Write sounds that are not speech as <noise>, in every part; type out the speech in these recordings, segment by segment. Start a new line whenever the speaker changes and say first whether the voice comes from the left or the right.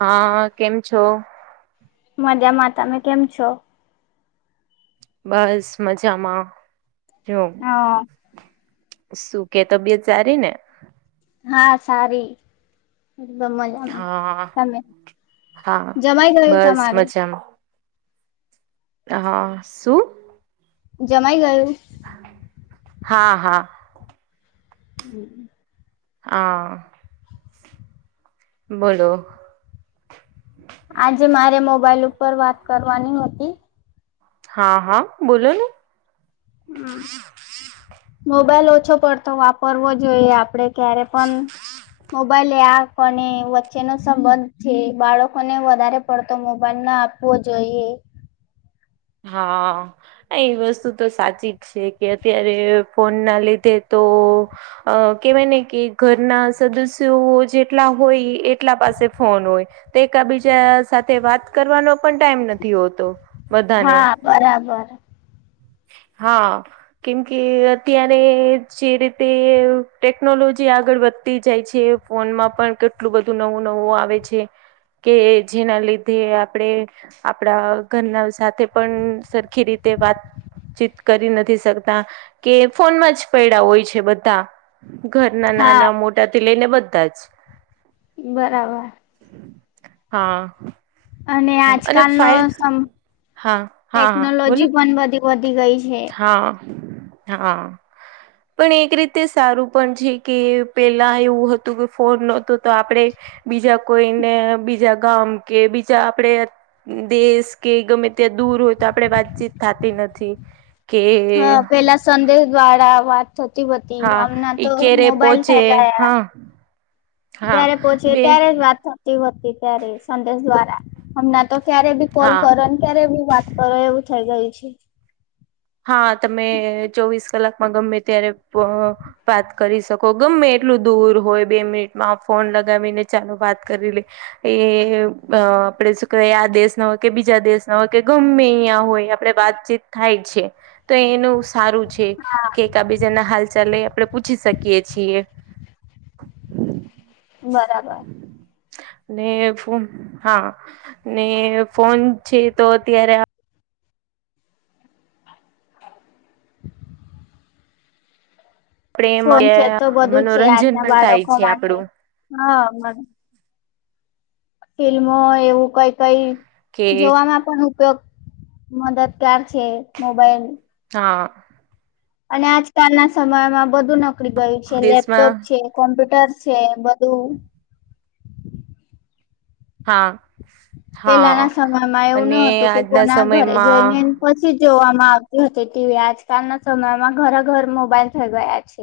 right: હા કેમ છો?
left: મધ્યા મા તમે કેમ છો?
right: બસ મજામાં જો-
left: હા
right: સુું કે તબિયત સારી ને-
left: હા સારી એકદમ મજામાં
right: હા
left: તમે
right: હા
left: જમાઈ ગયું
right: બસ
left: તમારું
right: મજામાં હા શું -
left: જમાઈ ગયું-
right: હા હા-
left: હમ.
right: હા બોલોલો
left: આજે મારે મોબાઈલ ઉપર વાત કરવાની હતી.
right: હા હા બોલો ને
left: હમ મોબાઈલ ઓછો પડતો વાપરવો જોઈએ આપડે ક્યારે પણ- મોબાઈલ આપને વચ્ચે નો સંબંધ છે બાળકોને વધારે પડતો મોબાઈલ ના આપ- -હો જઈએ.
right: હા હ એ વસ્તુ તો સાચી જ છે. કે અત્યારે ફોન ના લીધે તો- અ કેવાય ને કે ઘરના સદસ્યો જેટલા હોય એટલા પાસે ફોન હોય. તે એકબીજા સાથે વાત કરવાનો પણ ટાઈમ નથી હોતો બધાને
left: હા બરાબર
right: હા કેમ કે અત્યારે જે રીતે ટેકનોલોજી આગળ વધતી જાય છે. ફોનમાં પણ કેટલું બધું નવું નવું આવે છે. કે જેના લીધે આપણેે આપડા ઘરના સાથે પણ સરખી રીતે વાત ચિતિત કરી નથી શકતા કે ફોનમાં જ પૈડા હોય છે. બધા ઘરના
left: હા
right: નાના મોટાથી લઈને બધા જ
left: બરાબર
right: હા
left: અને
right: અને
left: આજકાલ ન
right: ફાઇલ
left: સમ
right: હા હા હા બોલો
left: ટેકનોલોજી પણ બધી વધી ગઈ છે.
right: હા હા પણ એક રીતે સારું પણ છે કે પેલા એવું હતું કે ફોન નહતો તો આપણેે બીજા કોઈને બીજા ગામ કે બીજા આપણે દેશ કે ગમે ત્યાં દૂર હોય તો આપડણે વાતચીત થતી નથી. કે
left: હા પેલા સંદેશ દ્વાળા વાત થતી બતી
right: હા
left: આમના તો
right: ઈ ક્યારે
left: મોબાઈલ
right: પહોંચે
left: થઈ ગયા.
right: હા હા
left: જયારે પોહોંચીે
right: બે
left: ત્યારે જ વાત થ ત્યારે સંદેશ દ્વારા હમણાં તો ક્યારે બી કોલ
right: હા
left: કરો અત્યારે બી વાત કરો એવું થઇ ગઈ છે.
right: હા તમે ચોવીસ કલાકમાં ગમે ત્યારે વાત કરી શકો ગમે એટલું દૂર હોય બે મિનિટમાં ફોન લગાવીને ચાલો વાત કરી લે એ આપડે શું કય આ દેશ ના હોય કે બીજા દેશ ના હોય કે ગમે અહીયા હોય આપણે વાત વા થાય છે તો એનું સારું છે કે એક આબીજાના હાલ ચાલે આપડણે પૂછી શકીયએ છીએ
left: બરાબર
right: ને ફન હા ને ફોન છે તો અત્યારે આપણે
left: ફોન છે
right: એમાં
left: તો બધું છે
right: મનોરંજન
left: આજના
right: પણ થાય
left: બાળકો
right: છે
left: માટે
right: આપડું
left: હા ફિલ્મો એવું કઈ કઈ
right: કે
left: જોવાવામાં પણ ઉપયોગ મદદગાર છે મોબાઈલ
right: હા
left: અને આજકાલના સમયમાં બધું નોકરી ગયું છે લેપટોપ
right: દેશમાં
left: છે. કોમ્પ્યુટર છે બધું.
right: હા હા
left: પેલાના સમયમાં એવું ન
right: અને
left: હતું કે
right: આજના
left: કોના ઘરે જઈને
right: સમયમાં
left: પછી જોવામાં આવતી હતી ટીવી આજકાલના સમયમાં ઘરા ઘર મોબાઈલ થઈ ગયા છે.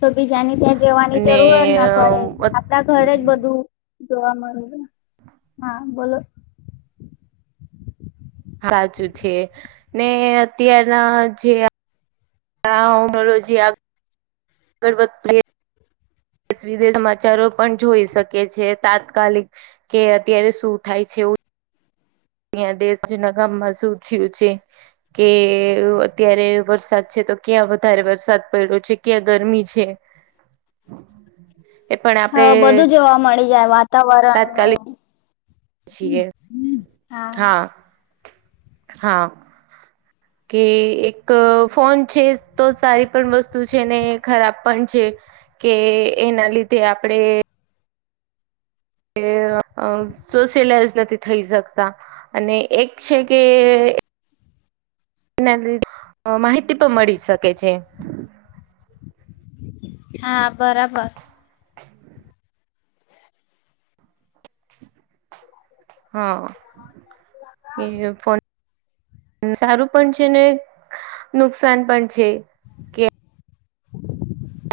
left: તો બીજાની ત્યાં જવાની
right: અને
left: જરૂર જ ના પડે ઘરે જ બધું જોવા મળ્યું હા બોલો
right: સાચું છે ને અત્યારના જે આ ઓનોલોજી આગળ આગળ વધતીએ દેશ વિદેશ સમાચારો પણ જોઈ શકે છે તાત્કાલિક કે અત્યારે શું થાય છે એવું. અહં દેશ જના ગામમાં સુ થયું છે. કે અત્યારે વરસાદ છે તો ક્યાં વધારે વરસાદ પડ્યો છે ક્યાં ગરમી છે.
left: <inaudible>
right: એ પણ
left: હ
right: આપણે
left: બધું જોવા મળી જાય
right: તાત્કાલિક
left: વાતાવરણનું.
right: હા હા
left: <inaudible>
right: કે એક ફોન છે તો સારી પણ વસ્તુ છે ને ખરાબ પણ છે. કે એના લીધે આપડણે કે સોશયલાઈઝ નથી થઈ શકતા અને એક છે કે એના લધ માહિતી પણ મળી શકે છે.
left: હાપ બરાબર
right: હ હા એ ફન સારું પણ છે ને નુકસાન પણ છે.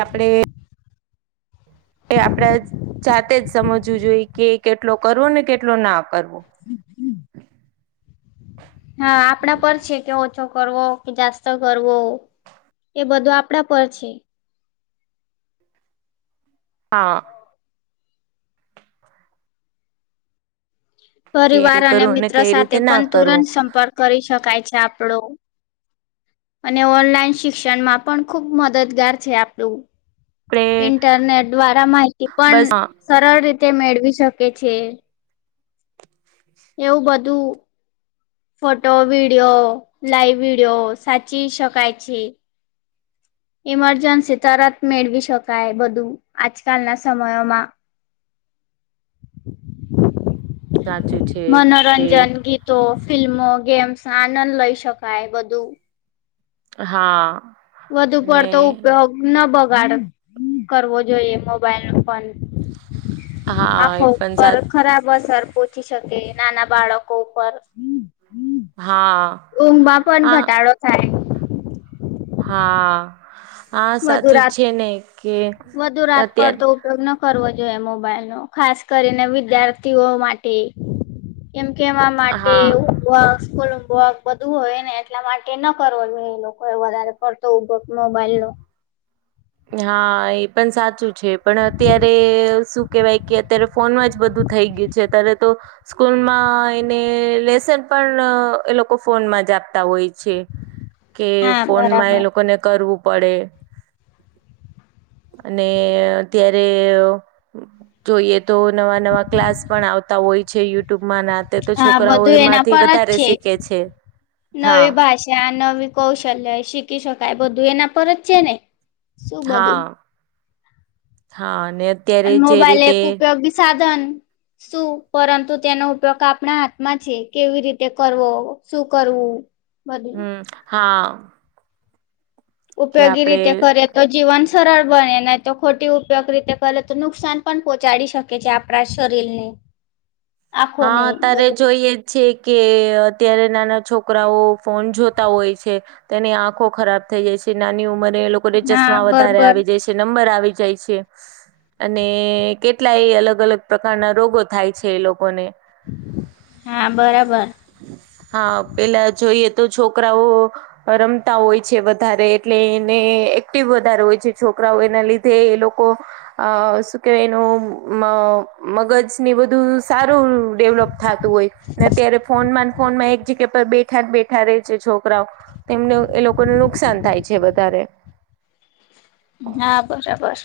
right: આપડે એ આપણેે જાતે જ સમજવું જોઈએ કે કેટલો કરવો ને કેટલો ના કરવો
left: હા આપણા પર છે કે ઓછો કરવો કે જાસ્ત કરવો એ બધું આપણા પર છે.
right: હા. કે
left: પરિવાર અને
right: કરવું ને
left: મિત્ર
right: કઈ
left: સાથે
right: રીતે ના
left: પણ
right: કરવું
left: તુરંત સંપર્ક કરી શકાય છે આપણો અને ઓનલાઈન શિક્ષણમાં પણ ખુબ મદદગાર છે આપણું.
right: આપણે
left: ઇન્ટરનેટ દ્વારા માહિતી પણ
right: બસ હા
left: સરળ રીતે મેળવી શકે છે. એવું બધું ફોટો વિડિયો લાઇવ વિડિયો સાચી શકાાય છે. ઈમરજન્સી તરત મેળવી શકાય બધું આજકાલના સમયોમાં <inaudible>
right: સાચું છે કે
left: તો ફિલ્મો ગેમ્સ આનંદ લઈ શકાય બધું
right: હા.
left: વધુ
right: અને
left: પડતો ઉપયોગ ન બગાડ કરવો જોઈએ મોબાઈલ ન ફોન
right: હા
left: આંખો
right: એ પણ
left: ઉપર
right: સા
left: ખરાબ અસર થી શકે નાના બાળકો ઉપર
right: હા
left: ઊંઘમાં પણ
right: હા
left: ઘટાડો થાય
right: હા હા
left: વધુ
right: સાચું
left: રાત
right: છે ને કે
left: વધુ રાત
right: અત્યારે
left: પડતો ઉપયોગ ન કરવો જોઈએ મોબાઈલ નો ખાસ કરીને વિદ્યાર્થીઓ માટે એમ કેવા માટે
right: હા
left: એવું વ સ્લક બધું હોયને એટલા માટે ન કરવો જોઈએ એ લોકો એ વધારે પડતો ઉભો મોબાઈલ નો
right: હા એ પણ સાચું છે પણ અત્યારે શું કેવાય કે અત્યારે ફોનમાં જ બધું થઈ ગયું છે અત્યારે તો સ્કૂલમાં એને લેસન પણ એ લોકો ફોનમાં જ આપતા હોય છે.
left: <inaudible>
right: કે
left: હા
right: ફોનમાં
left: બરાબર
right: એ લોકોને કરવું પડે. અને ત્યારે જોઈએ તો, નવા નવા ક્લાસ પણ આવતા હોય છે યુટ્યુબમાં નાતે તો
left: હા
right: છોકરાઓ
left: બધું એના
right: એમાંથી
left: પર જ
right: વધારે
left: છે
right: શી ખે છે. હા
left: નવી ભાષા, નવી કૌશલ્ય શીખી શકાય. બધું એના પર જ છે ને શું
right: હા
left: બધું
right: હા અને અત્યારે
left: અને
right: જે
left: મોબાઈલ
right: રીતે
left: એક ઉપયોગી સાધન શું પરંતુ તેનો ઉપયોગ આપણા હાથમાં છે. કેવી રીતે કરવો શું કરવું બધું
right: હમ્મ હા કે
left: ઉપયોગી
right: આપડે
left: રીતે કરે તોજ જીવન સરળ બને ને તો ખોટી ઉપયોગ રીતે કરે તો નુકસાન પણ પોહોંચાડી શકે છે આપણા શરીરનું
right: હા તારે જોઈએ છે કે અત્યારે નાના છોકરાઓ ફોન જોતા હોય છે. તેની આંખો ખરાબ થઈ જાય છે નાની ઉંમરે એ લોકોને
left: હા
right: ચશ્મા વધારે
left: બરોબર
right: આવી જાય છે. નંબર આવી જાય છે. અને કેટલા એ અલગ અલગ પ્રકારના રોગો થાય છે એ લોકોને.
left: હા બરાબર.
right: હા! પેલા જોઈએ તો છોકરાઓ. રમતા હોય છે. વધારે એટલે એને એક્ટિવ વધારે હોય છે. છોકરાઓ એના લીધે એ લોકો. અ શું કેવાય એનુ મ મગજ એ બધું સારું ડેવલપ થાતું હોય ત્યારે ફોનમાં ને ફોનમાં એક જગ્યા પર બેઠા બેઠા રહેે છે છોકરાઓ તેમને એ લોકોને નુકસાન થાય છે વધારે.
left: હા બરાબર.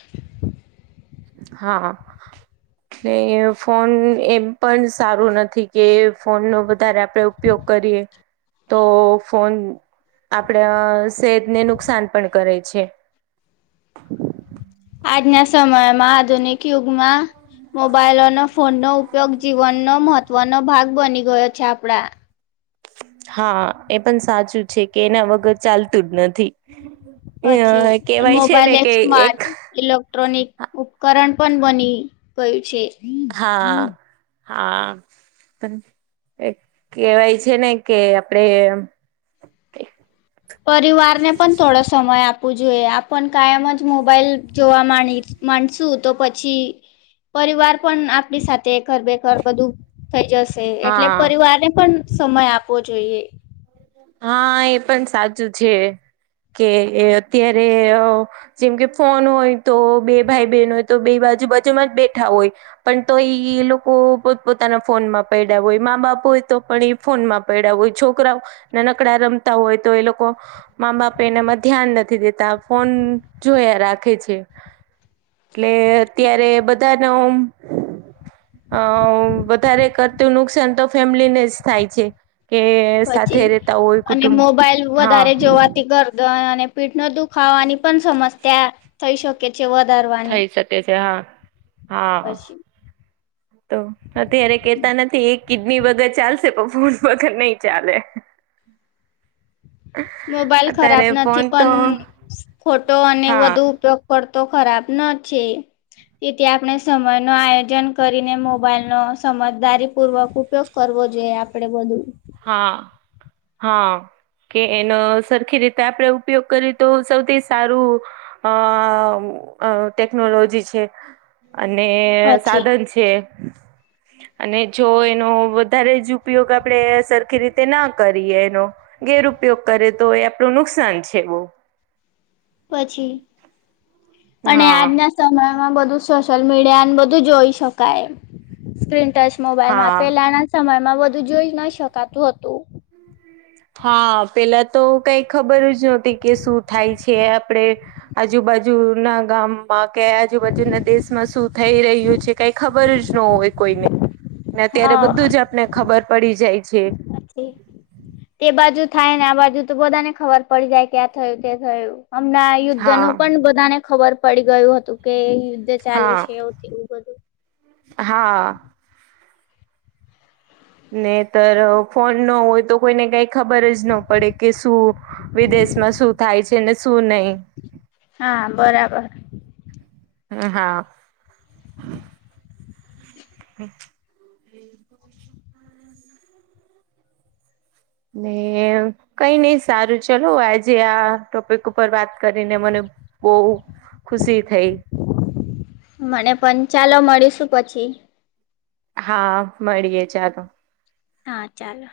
right: હા. કે ફોન એમ પણ સારું નથી કે ફોન નો વધારે આપ આપે ઉપયોગ કરીએ. તો ફોન આપડ સેજને નુકસાન પણ કરે છે.
left: આજના સમયમાં આધુનિક યુગમાં. મોબાઈલ અને ફોનનો ઉપયોગ જીવનનો મહત્વનો ભાગ બની ગયો છે આપણા.
right: હા, એ પણ સાચું છે કે એના વગર ચાલતું જ નથી.
left: પછી
right: અ કહેવાય છે
left: મોબાઈલ
right: ને કે એક.
left: સ્માર્ટ ઇલેક્ટ્રોનિક ઉપકરણ પણ બની ગયું છે.
right: હા હા! પણ કેહેવાય છે ને કે આપડે.
left: પરિવારને પણ થોડો સમય આપવો જોઈએ આપણ કાયમ જ મોબાઈલ જોવા માંડી. માનસું તો પછી પરિવાર પણ આપણી સાથે ઘર બેખર બધું. થઈ જશે એટલે
right: હા
left: પરિવારને પણ સમય આપવો જોઈએ.
right: હા એ પણ સાચું છે કે અત્યારે. જેમ કે ફોન હોય તો બે ભાઈ બહેન હોય તો બે બાજુ બજુમાં જ બેઠા હોય. પણ તો એઈ એ લોકો પો પોતાના ફોન માં પડડ્યા હોય મા બાપુ તો પણ એ. ફોનમાં પડ્યા હોય છોકરા નાનકડા રમતા હોય તો એ લોકો મા-બાપ એના પર ધ્યાન નથી દેતા ફોન જોયા રાખે છે. એટલે અત્યારે બધા ન અ વધારે કરતું નુકસાન તો ફેમિલીને જ થાય છે કે? સાથે
left: પછી
right: રેતા હોય
left: અને
right: કુટુંબ
left: મોબાઈલ વધારે
right: હા
left: જો જોવાથી ગરદ અને પીઠનો દુખાવાની પણ સમસ્યા થઈ શકે છે. વધારવાની
right: થઈ શકે છે, હા. હા
left: પછી
right: તો અત્યારે કેતા નથી એ કિડની વગર ચાલશે પણ ફૂલ વગર નહી ચાલે.
left: <inaudible> મોબાઈલ ખરાબ
right: અત્યારે
left: નથી
right: ફોન તો
left: પણ ખોટો અને
right: હા
left: વધુ ઉપયોગ પડતો ખરાબ ન છે. તેથી આપણે સમયનો આયોજન કરીને મોબાઈલ નો સમજદારીપૂર્વક ઉપયોગ કરવો જોઈએ. આપણે બધું
right: હા, હા. કે એનો સરખી રીતે આપણે ઉપયોગ કરીએ તો સૌથી સારું. ટેકનોલોજી છે અને
left: પછી
right: સાધન છે. અને જો એનો વધારે જ ઉપયોગ આપણે સરખી રીતે ના કરીએ એનો ગેરઉપયોગ કરે તો એ આપણું નુકસાન છે, બો.
left: પછી અને
right: હા
left: આજના સમયમાં બધું સોશિયલ મીડિયાને બધું જોઈ શકાય સ્ક્રીન ટચ મોબાઈલમાં
right: હા
left: પેલાના સમયમાં બધું જોઈ ન શકાતું હતું.
right: હા, પેલા તો કઈ ખબર જ નહોતી કે શું થાય છે, આપણે આજુ બાજુના ગામમાં કે આજુ બાજુના દેશમાં શું થઈ રહ્યું છે કંઈ ખબર જ ન હોય કોઈને ને અત્યારે
left: હા
right: બધું જ આપને ખબર પડી જાય છે.
left: પછી તે બાજુ થાય, ને આ બાજુ તો બધા ને ખબર પડી જાય ક્યાં થયું તે થયું હમણાં.
right: હા
left: યુદ્ધનું પણ બધાને ખબર પડી ગયું હતું કે યુદ્ધ ચાલે
right: હા
left: છે, એવું. બધું
right: હા. ને ફોન ન હોય તો કોઈને કઈ ખબર જ ન પડે કે શું? વિદેશમાં શું થાય છે, ને શું નહી?
left: હા, બરાબર.
right: એ હા. ને કંઈ ની સારું ચલો આજે આ ટોપિક ઉપર વાત કરીને મને બઉ ખુશી થઈ
left: મને પન ચાલો મળીશું પછી
right: હા, મળીએે ચાલો.
left: હાં ચાલો.